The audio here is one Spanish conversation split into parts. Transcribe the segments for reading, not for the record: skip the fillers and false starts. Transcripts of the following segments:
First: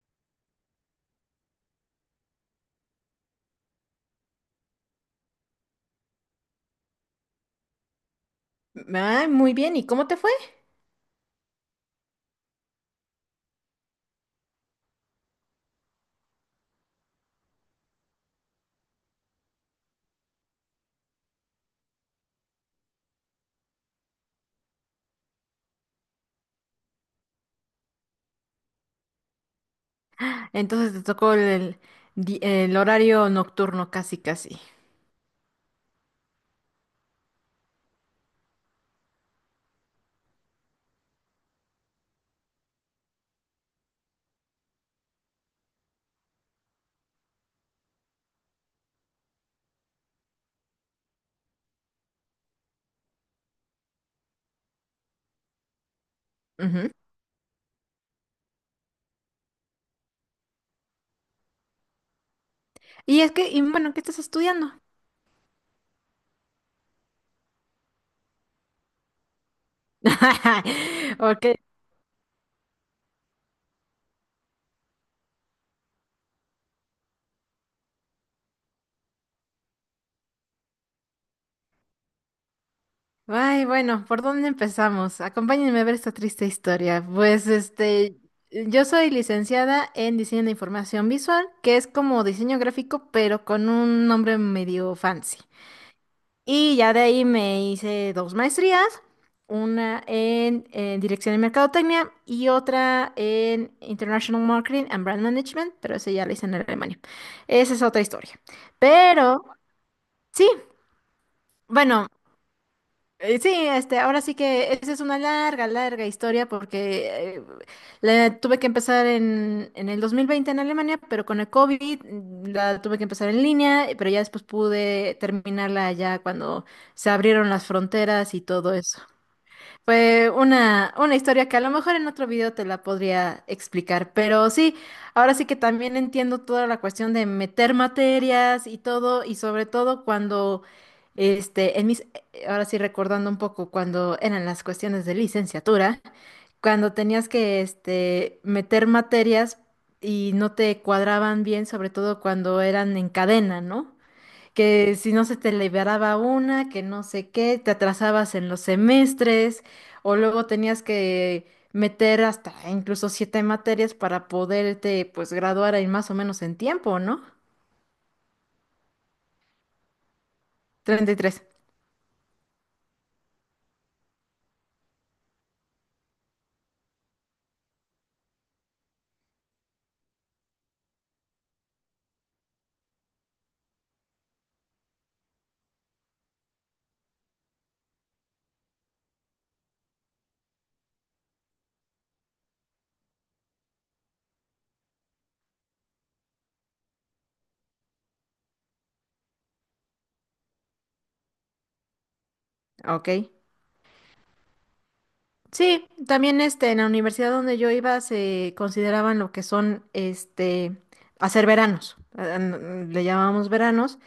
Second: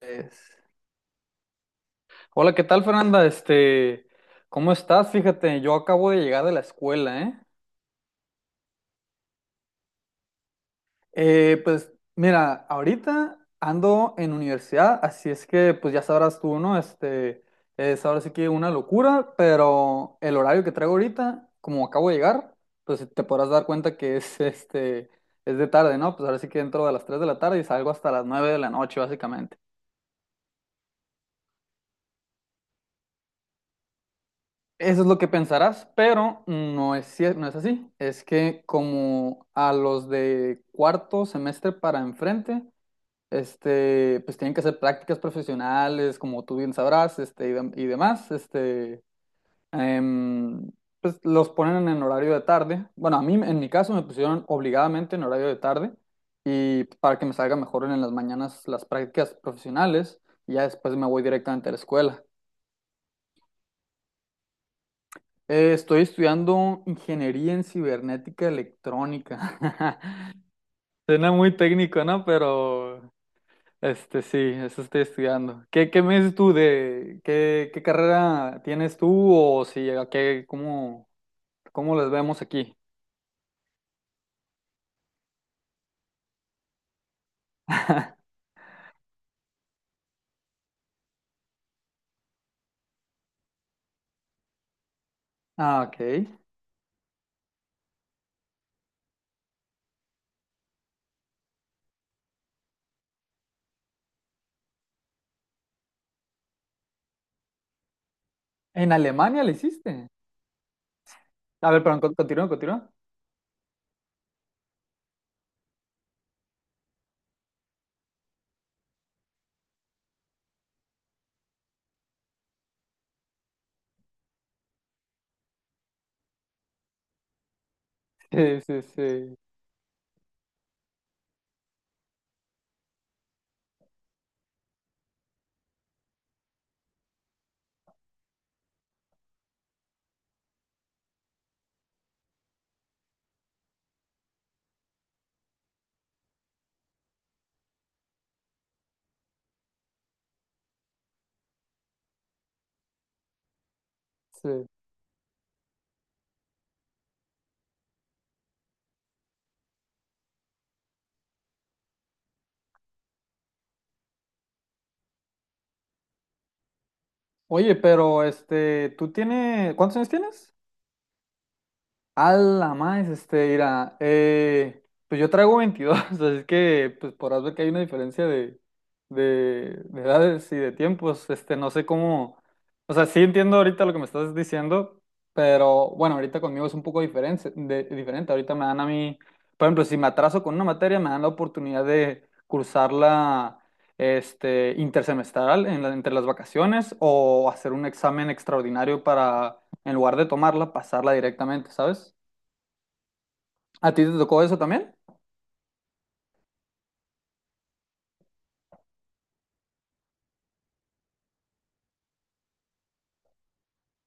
Es- Hola, ¿qué tal, Fernanda? Este, ¿cómo estás? Fíjate, yo acabo de llegar de la escuela, ¿eh? Ah, muy bien, ¿y cómo te fue? Pues mira, ahorita ando en universidad, así es que pues ya sabrás tú, ¿no? Este, es ahora sí que una locura, pero el horario que traigo ahorita, como acabo de llegar, pues te podrás dar cuenta que es este, es de tarde, ¿no? Pues ahora sí que entro a las 3 de la tarde y salgo hasta las 9 de la noche, básicamente. Entonces te tocó el el horario nocturno casi, casi. Eso es lo que pensarás, pero no es así. Es que como a los de cuarto semestre para enfrente, este, pues tienen que hacer prácticas profesionales, como tú bien sabrás, este, y demás, este, em, pues los ponen en horario de tarde. Bueno, a mí, en mi caso, me pusieron obligadamente en horario de tarde y Ujú. para que me salga mejor en las mañanas las prácticas profesionales y ya después me voy directamente a la escuela. Y es que, y bueno, ¿qué estás estudiando? Estoy estudiando ingeniería en cibernética electrónica. Suena Ok. muy técnico, ¿no? Pero este sí, eso estoy estudiando. ¿Qué me dices tú de qué carrera tienes tú o si a qué, cómo, cómo las vemos aquí? Ay, bueno, ¿por dónde empezamos? Acompáñenme a ver esta triste historia. Pues este, yo soy licenciada en diseño de información visual, que es como diseño gráfico, pero con un nombre medio fancy. Ah, ok. Y ya de ahí me hice dos maestrías, una en Dirección de Mercadotecnia y otra en International Marketing and Brand Management, pero esa ya la hice en Alemania. Esa es otra historia. ¿En Alemania Pero le hiciste? sí, A ver, perdón, bueno, continúa, continúa. sí, este, ahora sí que esa es una larga, larga historia porque la tuve que empezar en el 2020 en Alemania, pero con el COVID la tuve que empezar en línea, pero ya después pude terminarla ya cuando se abrieron las fronteras y Sí, todo sí, eso. sí, Fue una historia que a lo mejor en otro video te la podría explicar, pero sí, ahora sí que también entiendo toda la cuestión de meter materias y todo, y sobre todo cuando, este, en mis, ahora sí recordando un poco cuando eran las cuestiones de licenciatura, cuando tenías que, este, meter materias y no te cuadraban bien, sobre todo cuando eran en cadena, ¿no? sí. Que si no se te liberaba una, que no sé qué, te atrasabas en los semestres, o luego tenías que meter hasta incluso siete materias para poderte pues graduar ahí más o menos en tiempo, ¿no? Oye, pero este, ¿tú tienes, cuántos años tienes? 33. A la más, este, mira, pues yo traigo 22 así que pues podrás ver que hay una diferencia de edades y de tiempos, este, no sé cómo, o sea, sí entiendo ahorita lo que me estás diciendo, pero bueno, ahorita conmigo es un poco diferente, diferente, ahorita me dan a mí, por ejemplo, si me atraso con una materia, me dan la oportunidad de cursarla, este, intersemestral entre las vacaciones o hacer un examen extraordinario para en lugar de tomarla, pasarla directamente, ¿sabes? Ok. ¿A ti te tocó eso también? Sí, también este, en la universidad donde yo iba se consideraban lo que son este, hacer veranos, le llamábamos veranos,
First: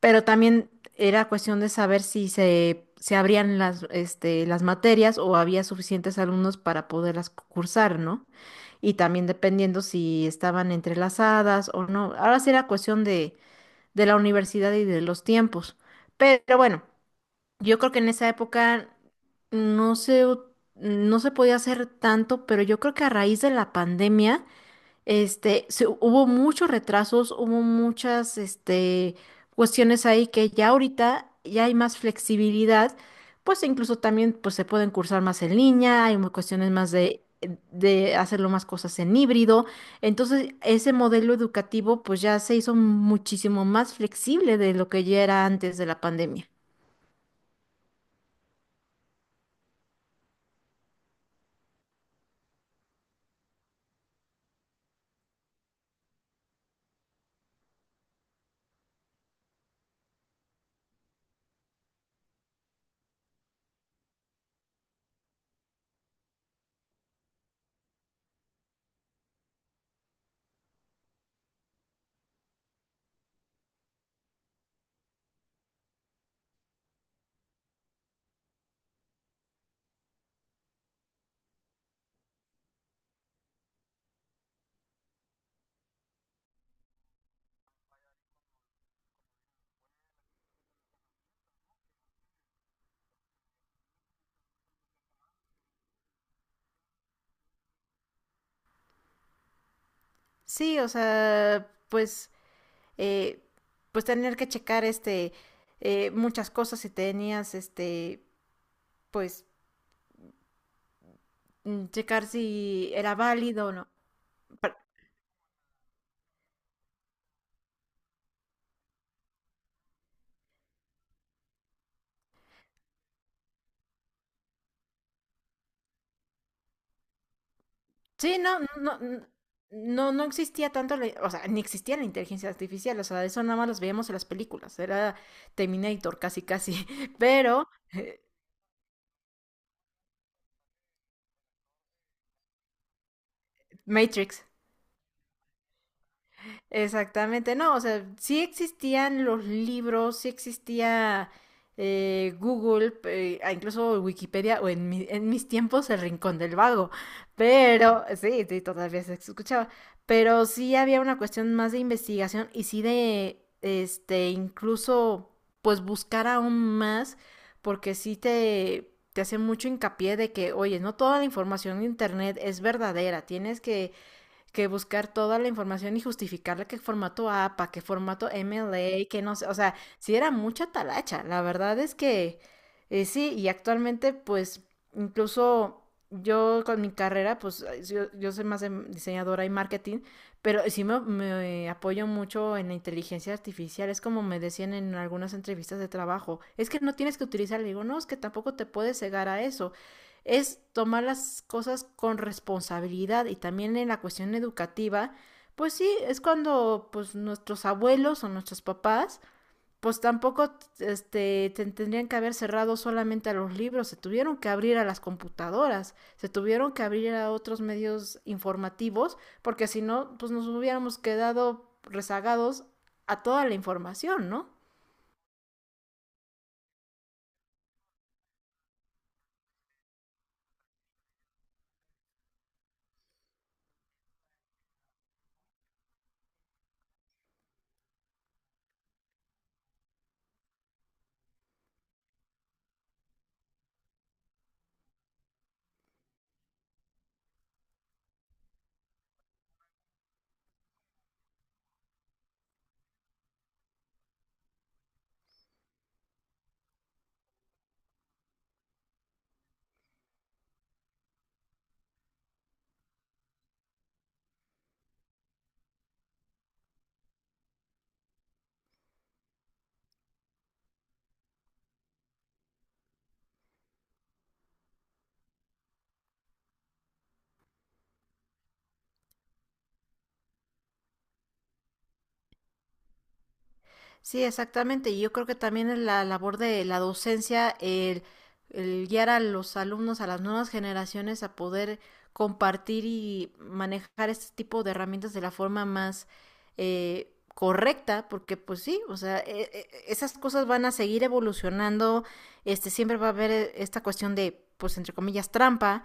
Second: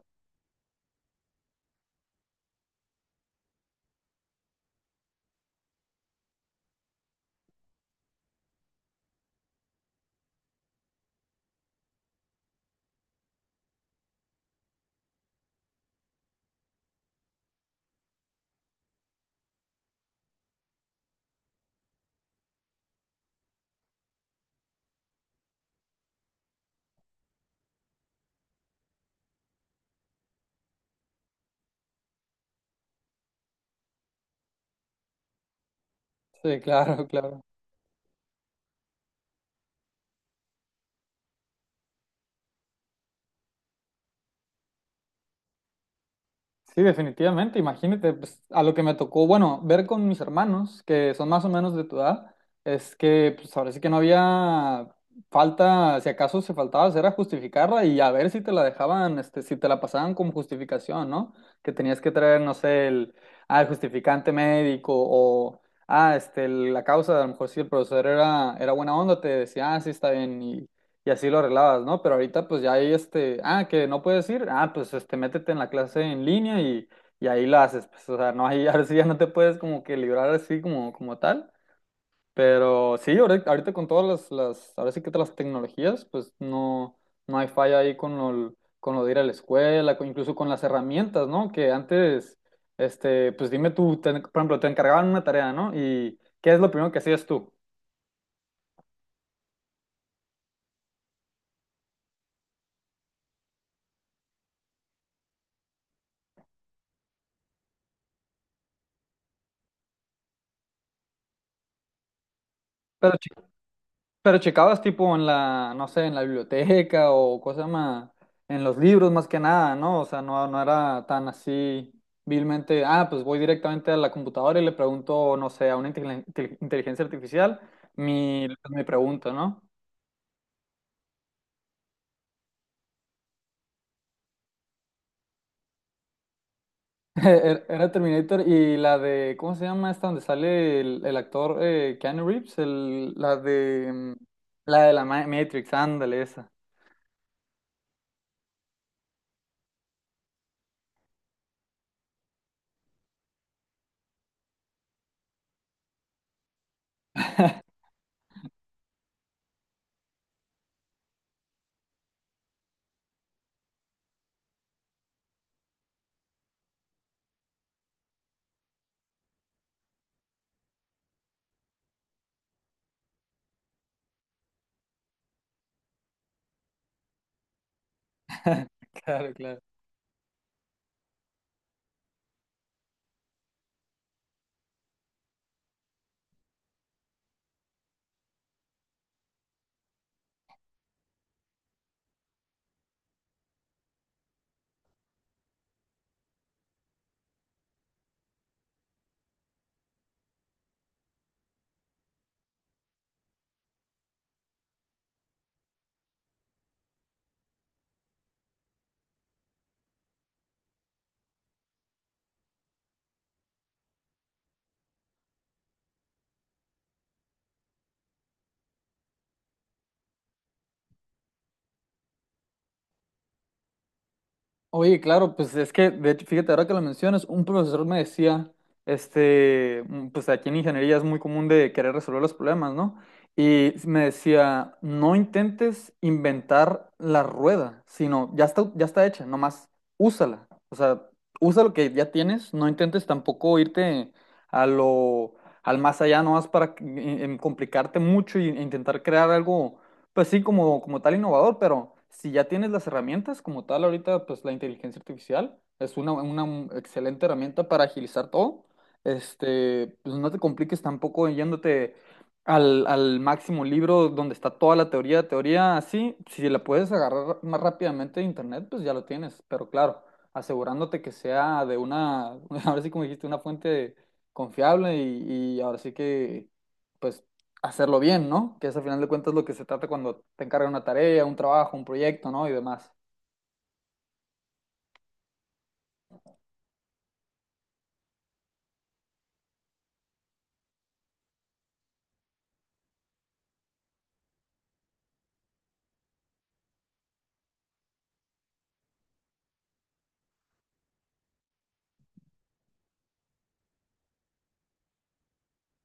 pero también era cuestión de saber si se abrían las, este, las materias o había suficientes alumnos para poderlas cursar, ¿no? Y también dependiendo si estaban entrelazadas o no. Ahora sí era cuestión de la universidad y de los tiempos, pero bueno. Yo creo que en esa época no se, u- no se podía hacer tanto, pero yo creo que a raíz de la pandemia, este, hubo muchos retrasos, hubo muchas, este, cuestiones ahí que ya ahorita ya hay más flexibilidad, pues incluso también pues, se pueden cursar más en línea, hay Sí, cuestiones más claro, claro. de hacerlo más cosas en híbrido. Entonces, ese modelo educativo pues ya se hizo muchísimo más flexible de lo que ya era antes de la pandemia. Sí, definitivamente. Imagínate, pues, a lo que me tocó, bueno, ver con mis hermanos, que son más o menos de tu edad, es que pues ahora sí que no había falta, si acaso se faltaba, era justificarla y a ver si te la dejaban, este, si te la pasaban como justificación, ¿no? Que tenías que traer, no sé, el, ah, el justificante médico o, ah, este, la causa, a lo mejor si el profesor era buena onda, te decía, ah, sí, está bien. Y así lo arreglabas, ¿no? Pero ahorita pues ya hay este, ah, que no puedes ir, ah, pues este, métete en la clase en línea y ahí la haces, pues, o sea, no, hay, ahora sí ya no te puedes como que librar así como, como tal, pero sí, ahorita con todas ahora sí que todas las tecnologías, pues no, no hay falla ahí con lo, de ir a la escuela, incluso con las herramientas, ¿no? Que antes, este, pues dime tú, por ejemplo, te encargaban una tarea, ¿no? Y ¿qué es lo primero que hacías tú? Sí, o sea, pues, eh, pues tener que checar este muchas cosas si tenías este, pues, checar si era Pero válido o no. Pero Pero- checabas tipo en la, no sé, en la biblioteca o cosa más, en los libros más que nada, ¿no? O sea, no, no era tan así vilmente, ah, pues voy directamente a la computadora y le pregunto, no sé, a una inteligencia artificial sí, no, mi no, no, pregunta, ¿no? no existía tanto, o sea, ni existía la inteligencia artificial, o sea, eso nada más los veíamos en las películas, era Terminator casi casi, Era pero era Terminator y la de, ¿cómo se llama esta? Donde sale el actor Keanu Reeves, el, la de, Matrix. la de la Matrix, ándale, esa. Exactamente, no, o sea, sí existían los libros, sí existía Google, ah, incluso Wikipedia, o en, en mis tiempos el Rincón del Vago, pero sí, sí, todavía se escuchaba, pero sí había una cuestión más de investigación y sí de, este, incluso, pues buscar aún más, porque sí te hace mucho hincapié de que, oye, no toda la información en Internet es verdadera, tienes que buscar toda la información y justificarle qué formato APA, qué formato MLA, que Claro, no sé, o claro. sea, sí era mucha talacha. La verdad es que sí, y actualmente pues incluso yo con mi carrera, pues yo soy más de diseñadora y marketing, pero sí me apoyo mucho en la inteligencia artificial. Es como me decían en algunas entrevistas de trabajo, es que no tienes que utilizar, le digo, no, es que tampoco te puedes cegar a eso es tomar las cosas con responsabilidad y también en la cuestión educativa, pues sí, es cuando pues nuestros abuelos o nuestros papás pues tampoco este, tendrían que haber cerrado solamente a los libros, se tuvieron que abrir a las computadoras, se tuvieron que abrir a otros medios informativos, porque si no, pues nos hubiéramos quedado rezagados a toda la información, ¿no? Oye, claro, pues es que, de hecho, fíjate, ahora que lo mencionas, un profesor me decía, este, pues aquí en ingeniería es muy común de querer resolver los problemas, ¿no? Y me decía, no intentes inventar la rueda, sino ya está hecha, nomás úsala. O sea, usa lo que ya tienes, no intentes tampoco irte a lo, al más allá, nomás para complicarte mucho e intentar crear algo pues sí, como, como tal innovador, pero si ya tienes las herramientas, como tal ahorita, pues la inteligencia artificial es una, excelente herramienta para agilizar todo. Este, pues no te compliques tampoco yéndote al máximo libro donde está toda la teoría, teoría así, si la puedes agarrar más rápidamente de internet, pues ya lo tienes, pero claro, asegurándote que sea de una, ahora sí como dijiste, una fuente confiable y ahora sí que pues hacerlo bien, ¿no? Que es al final de cuentas lo que se trata cuando te encargan una tarea, un trabajo, un proyecto, ¿no? Y demás. Sí, exactamente. Y yo creo que también es la labor de la docencia, el guiar a los alumnos, a las nuevas generaciones a poder compartir y manejar este tipo de herramientas de la forma más correcta, porque pues sí, o sea, esas cosas van a seguir evolucionando, este, siempre va a haber esta cuestión de, pues entre comillas, trampa,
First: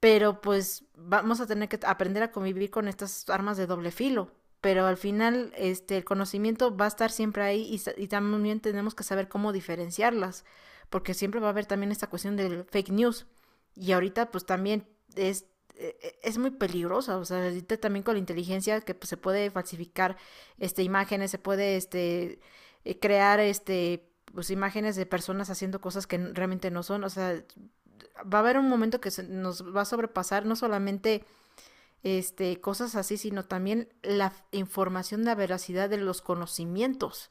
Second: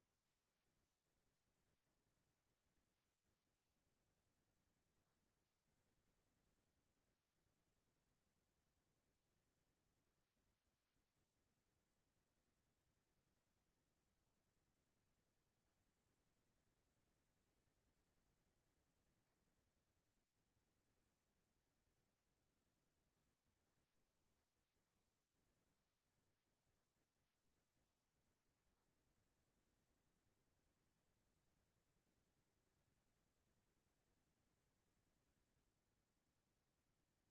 pero pues vamos a tener que aprender a convivir con estas armas de doble filo pero al final este, el conocimiento va a estar siempre ahí y también tenemos que saber cómo diferenciarlas, porque siempre va a haber también esta cuestión del fake news. Y ahorita pues también es, es muy peligrosa, o sea, ahorita también con la inteligencia que pues, se puede falsificar este, imágenes, se puede este, crear este, pues, imágenes de personas haciendo cosas que realmente no son, o sea, va a haber un momento que se nos va a sobrepasar no solamente este, cosas así, sino también la información la veracidad de los conocimientos.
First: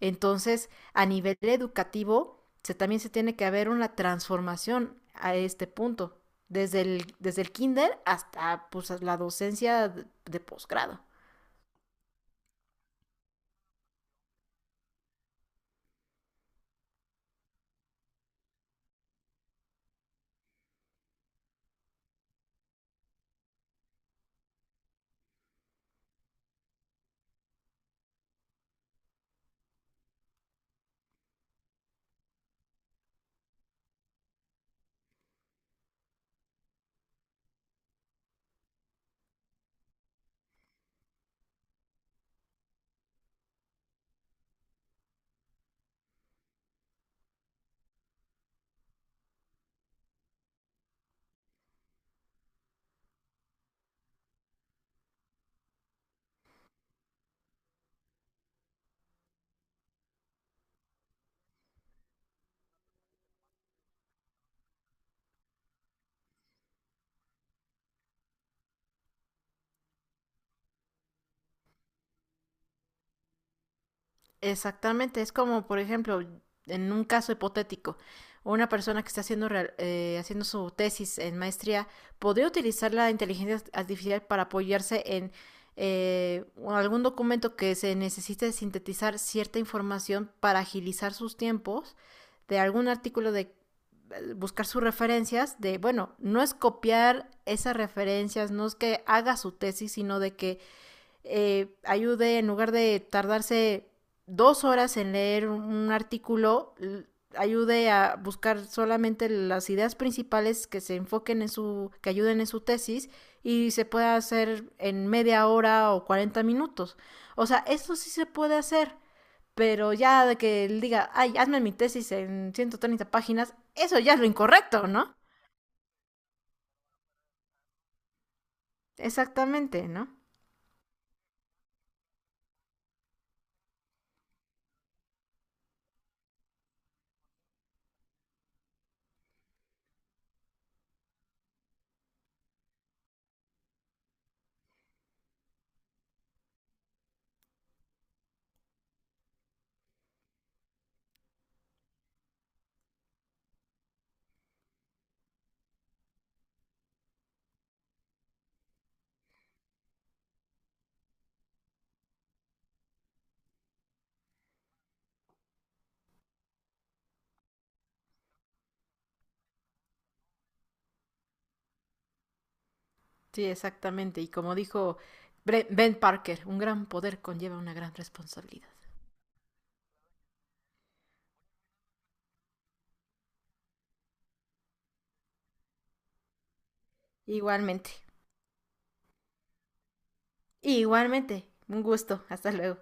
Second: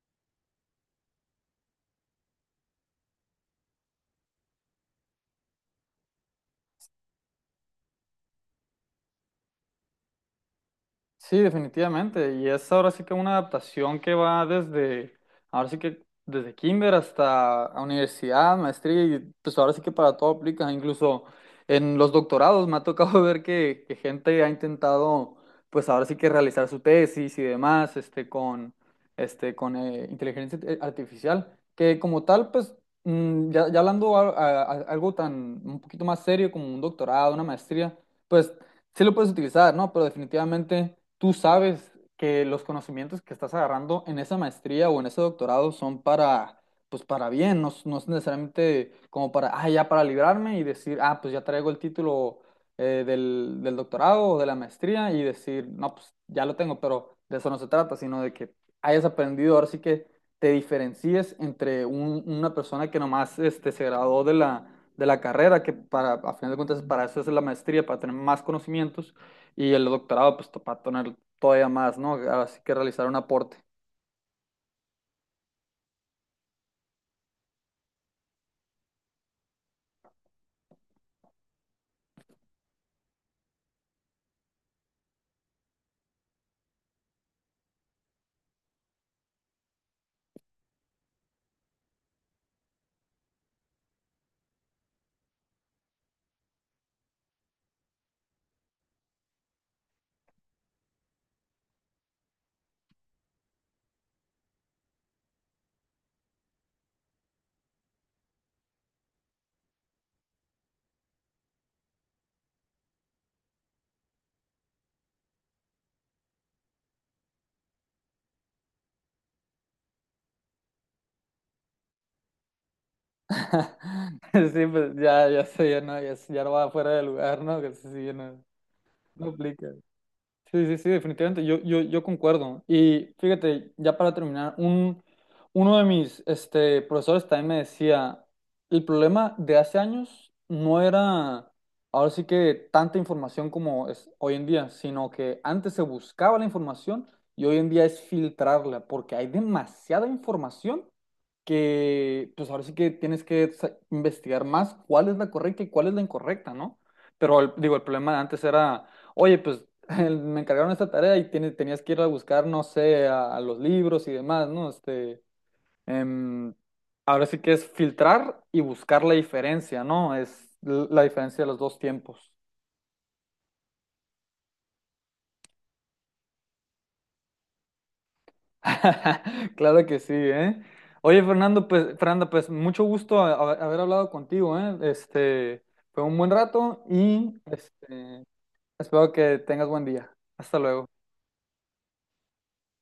Entonces, a nivel educativo, se, también se tiene que haber una transformación a este punto, desde el kinder hasta pues, la docencia de posgrado. Sí, definitivamente. Y es ahora sí que una adaptación que va desde, ahora sí que desde kinder hasta a universidad, maestría, y pues ahora sí que para todo aplica. Incluso en los doctorados me ha tocado ver que gente ha intentado, pues ahora sí que realizar su tesis y demás, este, con inteligencia artificial, que como tal, pues ya, ya hablando algo tan un poquito más serio como un doctorado, una maestría. Pues sí lo puedes utilizar, ¿no? Pero definitivamente tú sabes que los conocimientos que estás agarrando en esa maestría o en ese doctorado son para, pues para bien, no, es no es necesariamente como para, ah, ya para librarme y decir, ah, pues ya traigo el título del doctorado o de la maestría y decir, no, pues ya lo tengo, pero de eso no se trata, sino de que hayas aprendido, ahora sí que te diferencies entre una persona que nomás este, se graduó de la carrera, que para, a final de cuentas para eso es la maestría, para tener más conocimientos, y el doctorado, pues para tener todavía más, ¿no? Así que realizar un aporte. Exactamente, es como, por ejemplo, en un caso hipotético, una persona que está haciendo, haciendo su tesis en maestría podría utilizar la inteligencia artificial para apoyarse en algún documento que se necesite sintetizar cierta información para agilizar sus tiempos de algún artículo de buscar sus referencias de bueno no es copiar esas referencias no es que haga su tesis sino de que ayude, en lugar de tardarse 2 horas en leer un, artículo, ayude a buscar solamente las ideas principales que se enfoquen en su, que ayuden en su tesis y se pueda hacer en media hora o 40 minutos. O sea, eso sí se puede hacer, pero ya de que él diga, ay, hazme mi tesis en 130 páginas, eso ya es lo Sí, incorrecto, pues ¿no? ya, ya sé, ya no, ya, ya no va fuera de lugar, ¿no? Que sí, sí, ya no, no aplica. Exactamente, ¿no? Sí, sí, sí, definitivamente, yo concuerdo. Y fíjate, ya para terminar, uno de mis este, profesores también me decía, el problema de hace años no era, ahora sí que tanta información como es hoy en día, sino que antes se buscaba la información y hoy en día es filtrarla, porque hay demasiada información que pues ahora sí que tienes que investigar más cuál es la correcta y cuál es la incorrecta, ¿no? Pero digo, el problema de antes era, oye, pues me encargaron esta tarea y tenías que ir a buscar, no sé, a los libros y demás, ¿no? Este, em, ahora sí que es filtrar y buscar la diferencia, ¿no? Es la diferencia de los dos tiempos. Sí, exactamente. Y como dijo Ben Parker, un gran poder conlleva una gran responsabilidad. Claro que sí, ¿eh? Oye, Fernando, pues, Fernanda, pues mucho gusto haber hablado contigo, ¿eh? Este, fue un buen rato y Igualmente. este, espero que tengas buen día. Hasta luego. Igualmente. Un gusto. Hasta luego.